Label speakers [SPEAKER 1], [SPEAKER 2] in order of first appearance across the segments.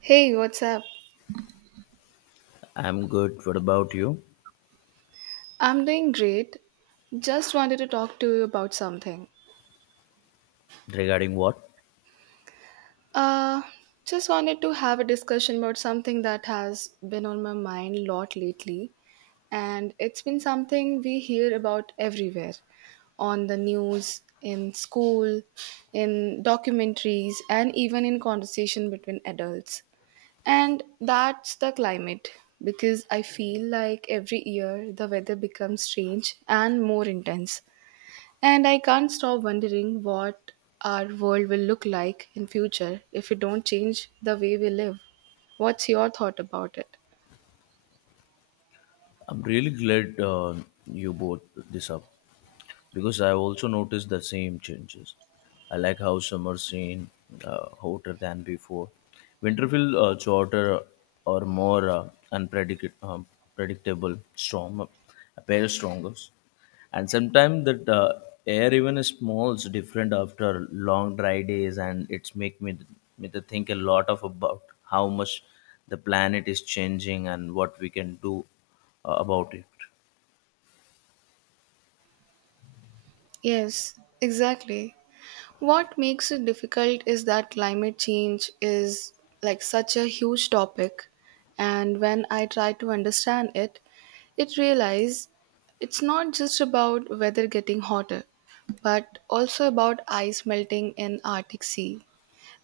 [SPEAKER 1] Hey, what's up?
[SPEAKER 2] I'm good. What about you?
[SPEAKER 1] I'm doing great. Just wanted to talk to you about something.
[SPEAKER 2] Regarding what?
[SPEAKER 1] Uh, just wanted to have a discussion about something that has been on my mind a lot lately, and it's been something we hear about everywhere on the news, in school, in documentaries, and even in conversation between adults. And that's the climate because I feel like every year the weather becomes strange and more intense. And I can't stop wondering what our world will look like in future if we don't change the way we live. What's your thought about it?
[SPEAKER 2] I'm really glad you brought this up. Because I also noticed the same changes. I like how summer seem hotter than before. Winter feel shorter or more predictable, strong, appear stronger. And sometimes that air even smells different after long dry days, and it's make me to think a lot of about how much the planet is changing and what we can do about it.
[SPEAKER 1] Yes, exactly. What makes it difficult is that climate change is like such a huge topic, and when I try to understand it, it realize it's not just about weather getting hotter, but also about ice melting in Arctic Sea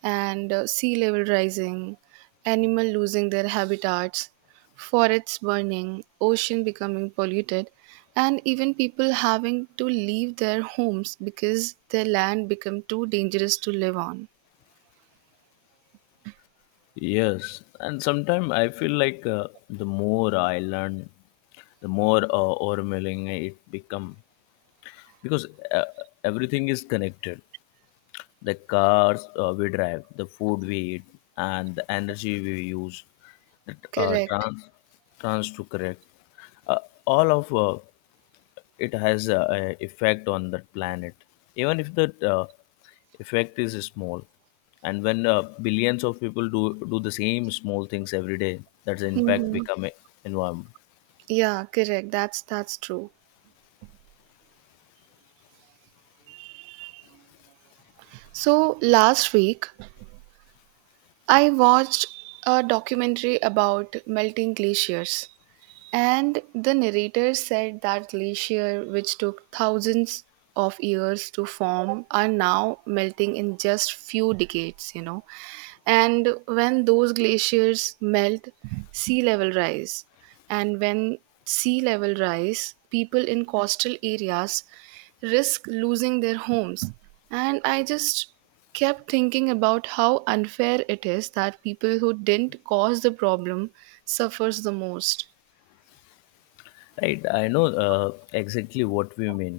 [SPEAKER 1] and sea level rising, animal losing their habitats, forests burning, ocean becoming polluted, and even people having to leave their homes because their land become too dangerous to live on.
[SPEAKER 2] Yes, and sometimes I feel like the more I learn, the more overwhelming it become, because everything is connected. The cars we drive, the food we eat, and the energy we use, the
[SPEAKER 1] Correct.
[SPEAKER 2] trans to correct, uh, all of it has a effect on that planet, even if the effect is small, and when billions of people do the same small things every day, that's the impact
[SPEAKER 1] Hmm.
[SPEAKER 2] become environment.
[SPEAKER 1] Yeah, correct. That's true. So last week I watched a documentary about melting glaciers. And the narrator said that glaciers, which took thousands of years to form, are now melting in just few decades. And when those glaciers melt, sea level rise. And when sea level rise, people in coastal areas risk losing their homes. And I just kept thinking about how unfair it is that people who didn't cause the problem suffers the most.
[SPEAKER 2] Right, I know exactly what we mean.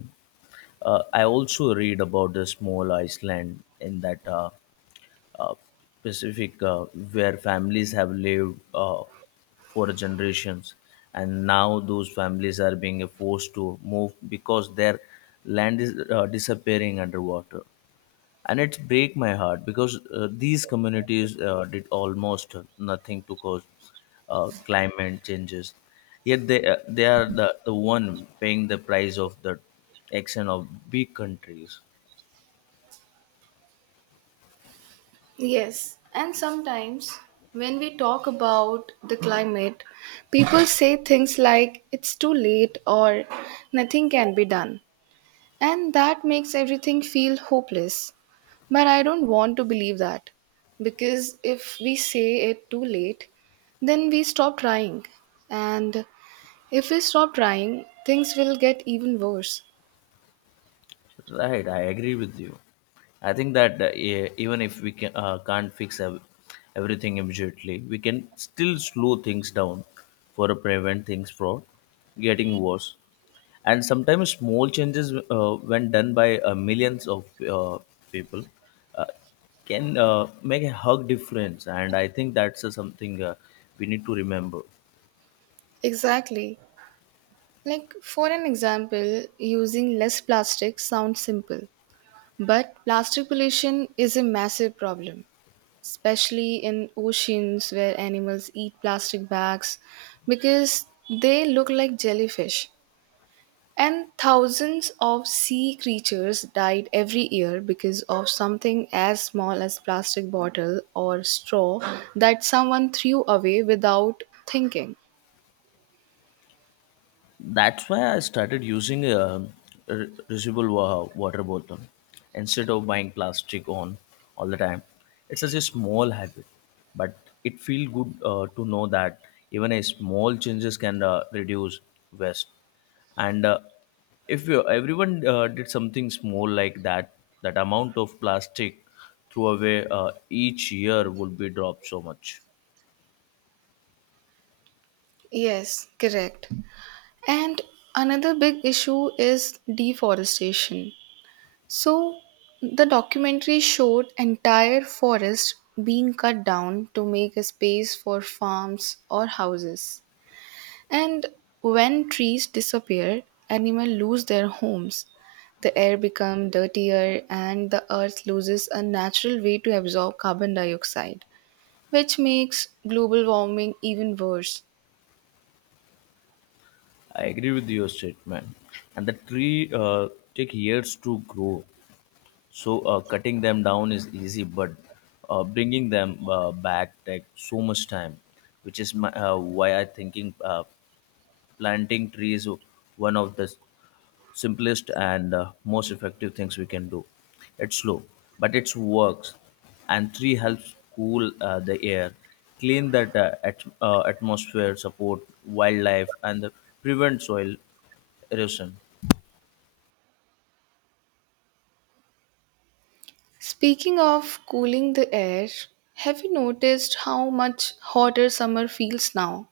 [SPEAKER 2] I also read about the small iceland in that uh, Pacific, where families have lived for generations, and now those families are being forced to move because their land is disappearing underwater. And it break my heart because these communities did almost nothing to cause climate changes. Yet they are the one paying the price of the action of big countries.
[SPEAKER 1] Yes, and sometimes when we talk about the climate, people say things like it's too late or nothing can be done. And that makes everything feel hopeless. But I don't want to believe that, because if we say it too late, then we stop trying. And if we stop trying, things will get even worse.
[SPEAKER 2] Right, I agree with you. I think that even if we can't fix everything immediately, we can still slow things down for prevent things from getting worse. And sometimes small changes, when done by millions of people, uh, can make a hug difference. And I think that's something we need to remember.
[SPEAKER 1] Exactly. Like, for an example, using less plastic sounds simple. But plastic pollution is a massive problem, especially in oceans where animals eat plastic bags because they look like jellyfish. And thousands of sea creatures died every year because of something as small as plastic bottle or straw that someone threw away without thinking.
[SPEAKER 2] That's why I started using a reusable water bottle instead of buying plastic on all the time. It's such a small habit, but it feels good to know that even a small changes can reduce waste. And if everyone did something small like that, that amount of plastic thrown away each year would be dropped so much.
[SPEAKER 1] Yes, correct. And another big issue is deforestation. So the documentary showed entire forests being cut down to make a space for farms or houses. And when trees disappear, animals lose their homes. The air becomes dirtier and the earth loses a natural way to absorb carbon dioxide, which makes global warming even worse.
[SPEAKER 2] I agree with your statement. And the tree take years to grow, so cutting them down is easy, but bringing them back take so much time, which is why I thinking planting trees one of the simplest and most effective things we can do. It's slow, but it works. And three helps cool the air, clean that atmosphere, support wildlife, and prevent soil erosion.
[SPEAKER 1] Speaking of cooling the air, have you noticed how much hotter summer feels now?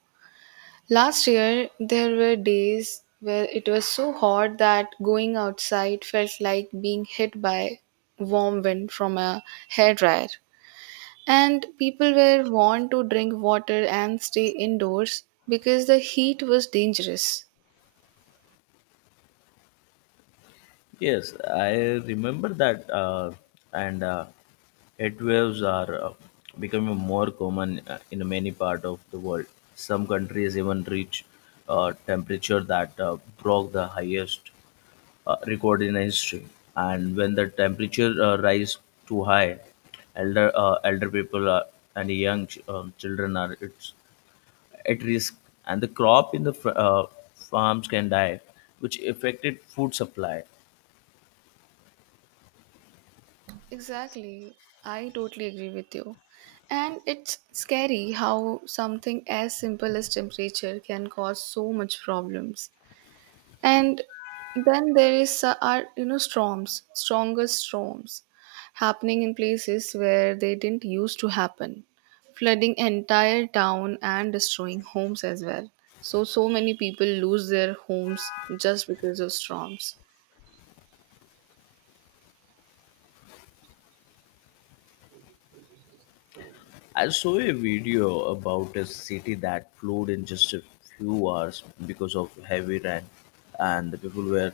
[SPEAKER 1] Last year, there were days where it was so hot that going outside felt like being hit by warm wind from a hairdryer. And people were warned to drink water and stay indoors because the heat was dangerous.
[SPEAKER 2] Yes, I remember that, and heat waves are becoming more common in many parts of the world. Some countries even reach temperature that broke the highest recorded in history. And when the temperature rise too high, elder people are, and young children are it's at risk, and the crop in the farms can die, which affected food supply.
[SPEAKER 1] Exactly. I totally agree with you. And it's scary how something as simple as temperature can cause so much problems. And then there is are you know storms, stronger storms happening in places where they didn't used to happen, flooding entire town and destroying homes as well. So many people lose their homes just because of storms.
[SPEAKER 2] I saw a video about a city that flooded in just a few hours because of heavy rain, and the people were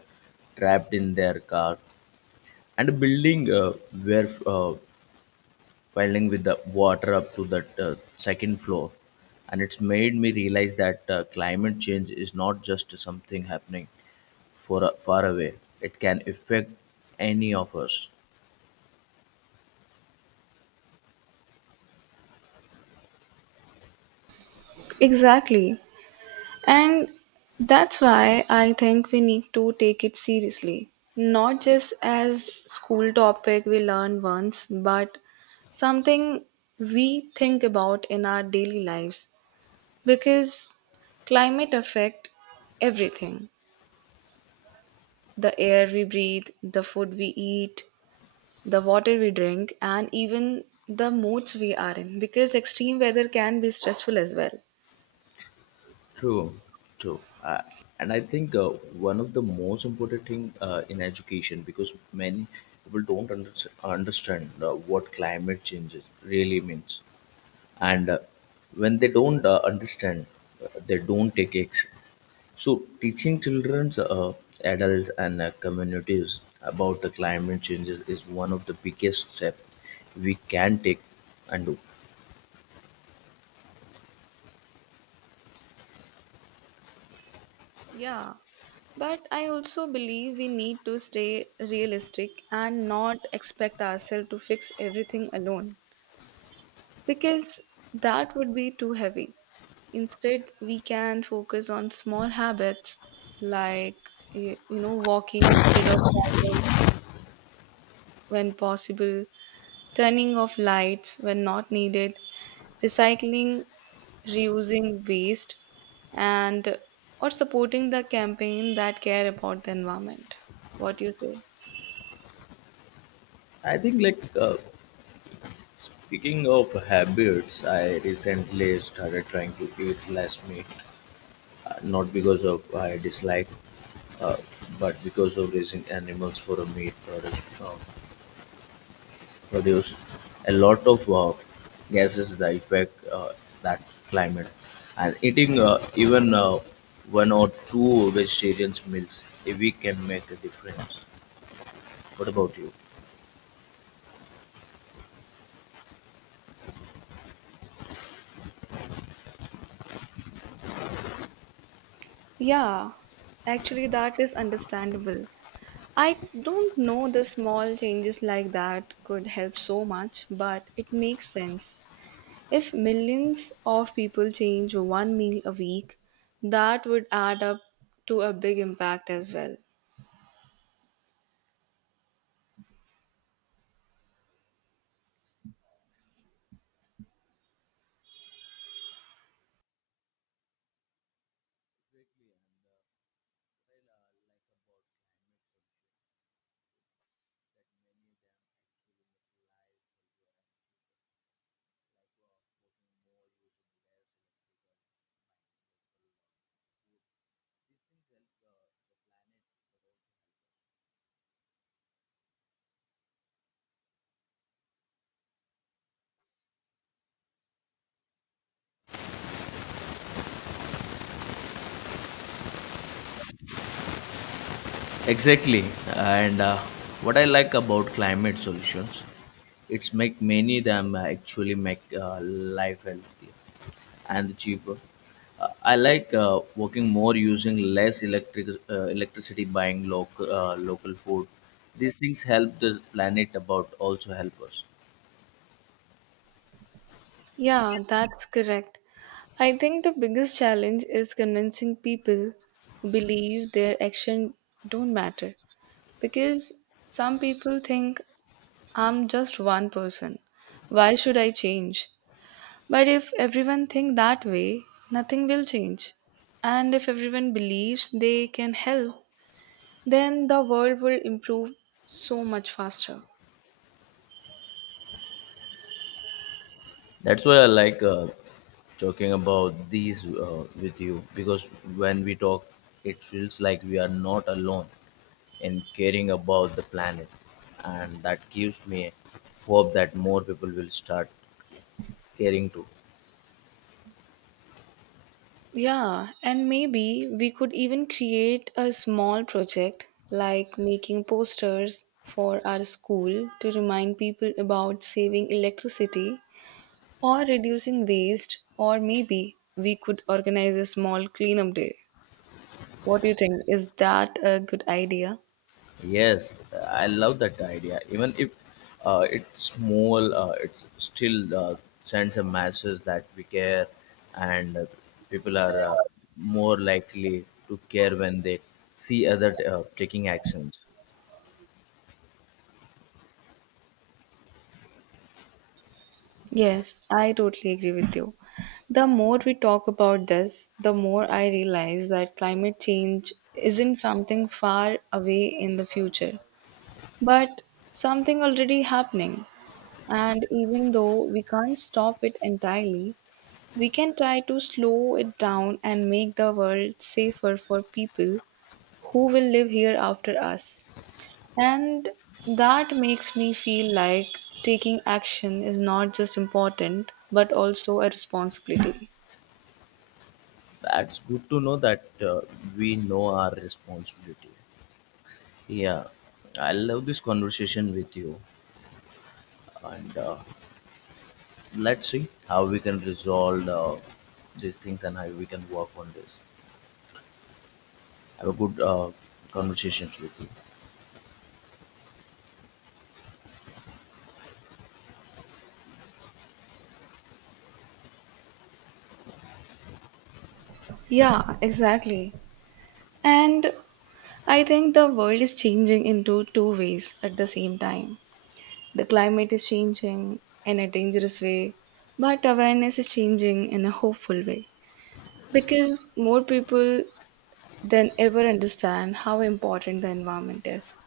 [SPEAKER 2] trapped in their car, and a building were filling with the water up to the second floor, and it's made me realize that climate change is not just something happening for far away. It can affect any of us.
[SPEAKER 1] Exactly. And that's why I think we need to take it seriously. Not just as school topic we learn once, but something we think about in our daily lives, because climate affect everything. The air we breathe, the food we eat, the water we drink, and even the moods we are in, because extreme weather can be stressful as well.
[SPEAKER 2] True. True. And I think one of the most important thing in education, because many people don't understand what climate change really means, and when they don't understand, they don't take. So, teaching children, adults, and communities about the climate changes is one of the biggest steps we can take and do.
[SPEAKER 1] Yeah, but I also believe we need to stay realistic and not expect ourselves to fix everything alone, because that would be too heavy. Instead, we can focus on small habits like, walking instead of driving when possible, turning off lights when not needed, recycling, reusing waste, and or supporting the campaign that care about the environment. What do you say?
[SPEAKER 2] I think, like, speaking of habits, I recently started trying to eat less meat, not because of I dislike, uh, but because of raising animals for a meat product produce a lot of gases that affect that climate. And eating even one or two vegetarian meals a week can make a difference. What about you?
[SPEAKER 1] Yeah, actually, that is understandable. I don't know the small changes like that could help so much, but it makes sense. If millions of people change one meal a week, that would add up to a big impact as well.
[SPEAKER 2] Exactly. And what I like about climate solutions, it's make many them actually make life healthier and cheaper. I like working more using less electricity, buying local food. These things help the planet, about also help us.
[SPEAKER 1] Yeah, that's correct. I think the biggest challenge is convincing people who believe their action don't matter, because some people think I'm just one person. Why should I change? But if everyone think that way, nothing will change. And if everyone believes they can help, then the world will improve so much faster.
[SPEAKER 2] That's why I like talking about these with you, because when we talk, it feels like we are not alone in caring about the planet, and that gives me hope that more people will start caring too.
[SPEAKER 1] Yeah, and maybe we could even create a small project like making posters for our school to remind people about saving electricity or reducing waste, or maybe we could organize a small cleanup day. What do you think? Is that a good idea?
[SPEAKER 2] Yes, I love that idea. Even if it's small, it's still sends a message that we care, and people are more likely to care when they see other taking actions.
[SPEAKER 1] Yes, I totally agree with you. The more we talk about this, the more I realize that climate change isn't something far away in the future, but something already happening. And even though we can't stop it entirely, we can try to slow it down and make the world safer for people who will live here after us. And that makes me feel like taking action is not just important but also a responsibility.
[SPEAKER 2] That's good to know that we know our responsibility. Yeah, I love this conversation with you, and let's see how we can resolve these things and how we can work on this. Have a good conversations with you.
[SPEAKER 1] Yeah, exactly. And I think the world is changing into two ways at the same time. The climate is changing in a dangerous way, but awareness is changing in a hopeful way, because more people than ever understand how important the environment is.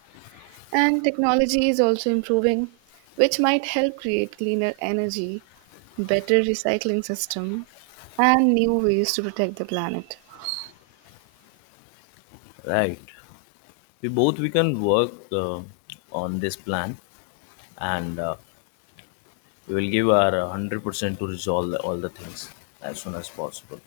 [SPEAKER 1] And technology is also improving, which might help create cleaner energy, better recycling system, and new ways to protect the planet.
[SPEAKER 2] Right. We can work on this plan, and we will give our 100% to resolve all the things as soon as possible.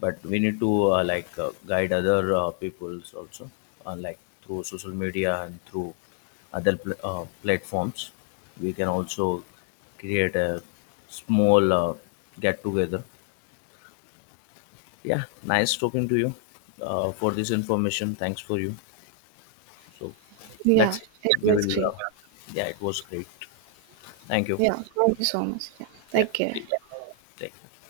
[SPEAKER 2] But we need to like guide other peoples also, like through social media and through other platforms. We can also create a small get together. Yeah, nice talking to you for this information. Thanks for you. So
[SPEAKER 1] Yeah,
[SPEAKER 2] let's
[SPEAKER 1] it
[SPEAKER 2] we
[SPEAKER 1] was
[SPEAKER 2] will.
[SPEAKER 1] great.
[SPEAKER 2] Yeah, it was great. Thank you.
[SPEAKER 1] Yeah, thank you so much. Yeah,
[SPEAKER 2] Yeah,
[SPEAKER 1] take care.
[SPEAKER 2] take, take care.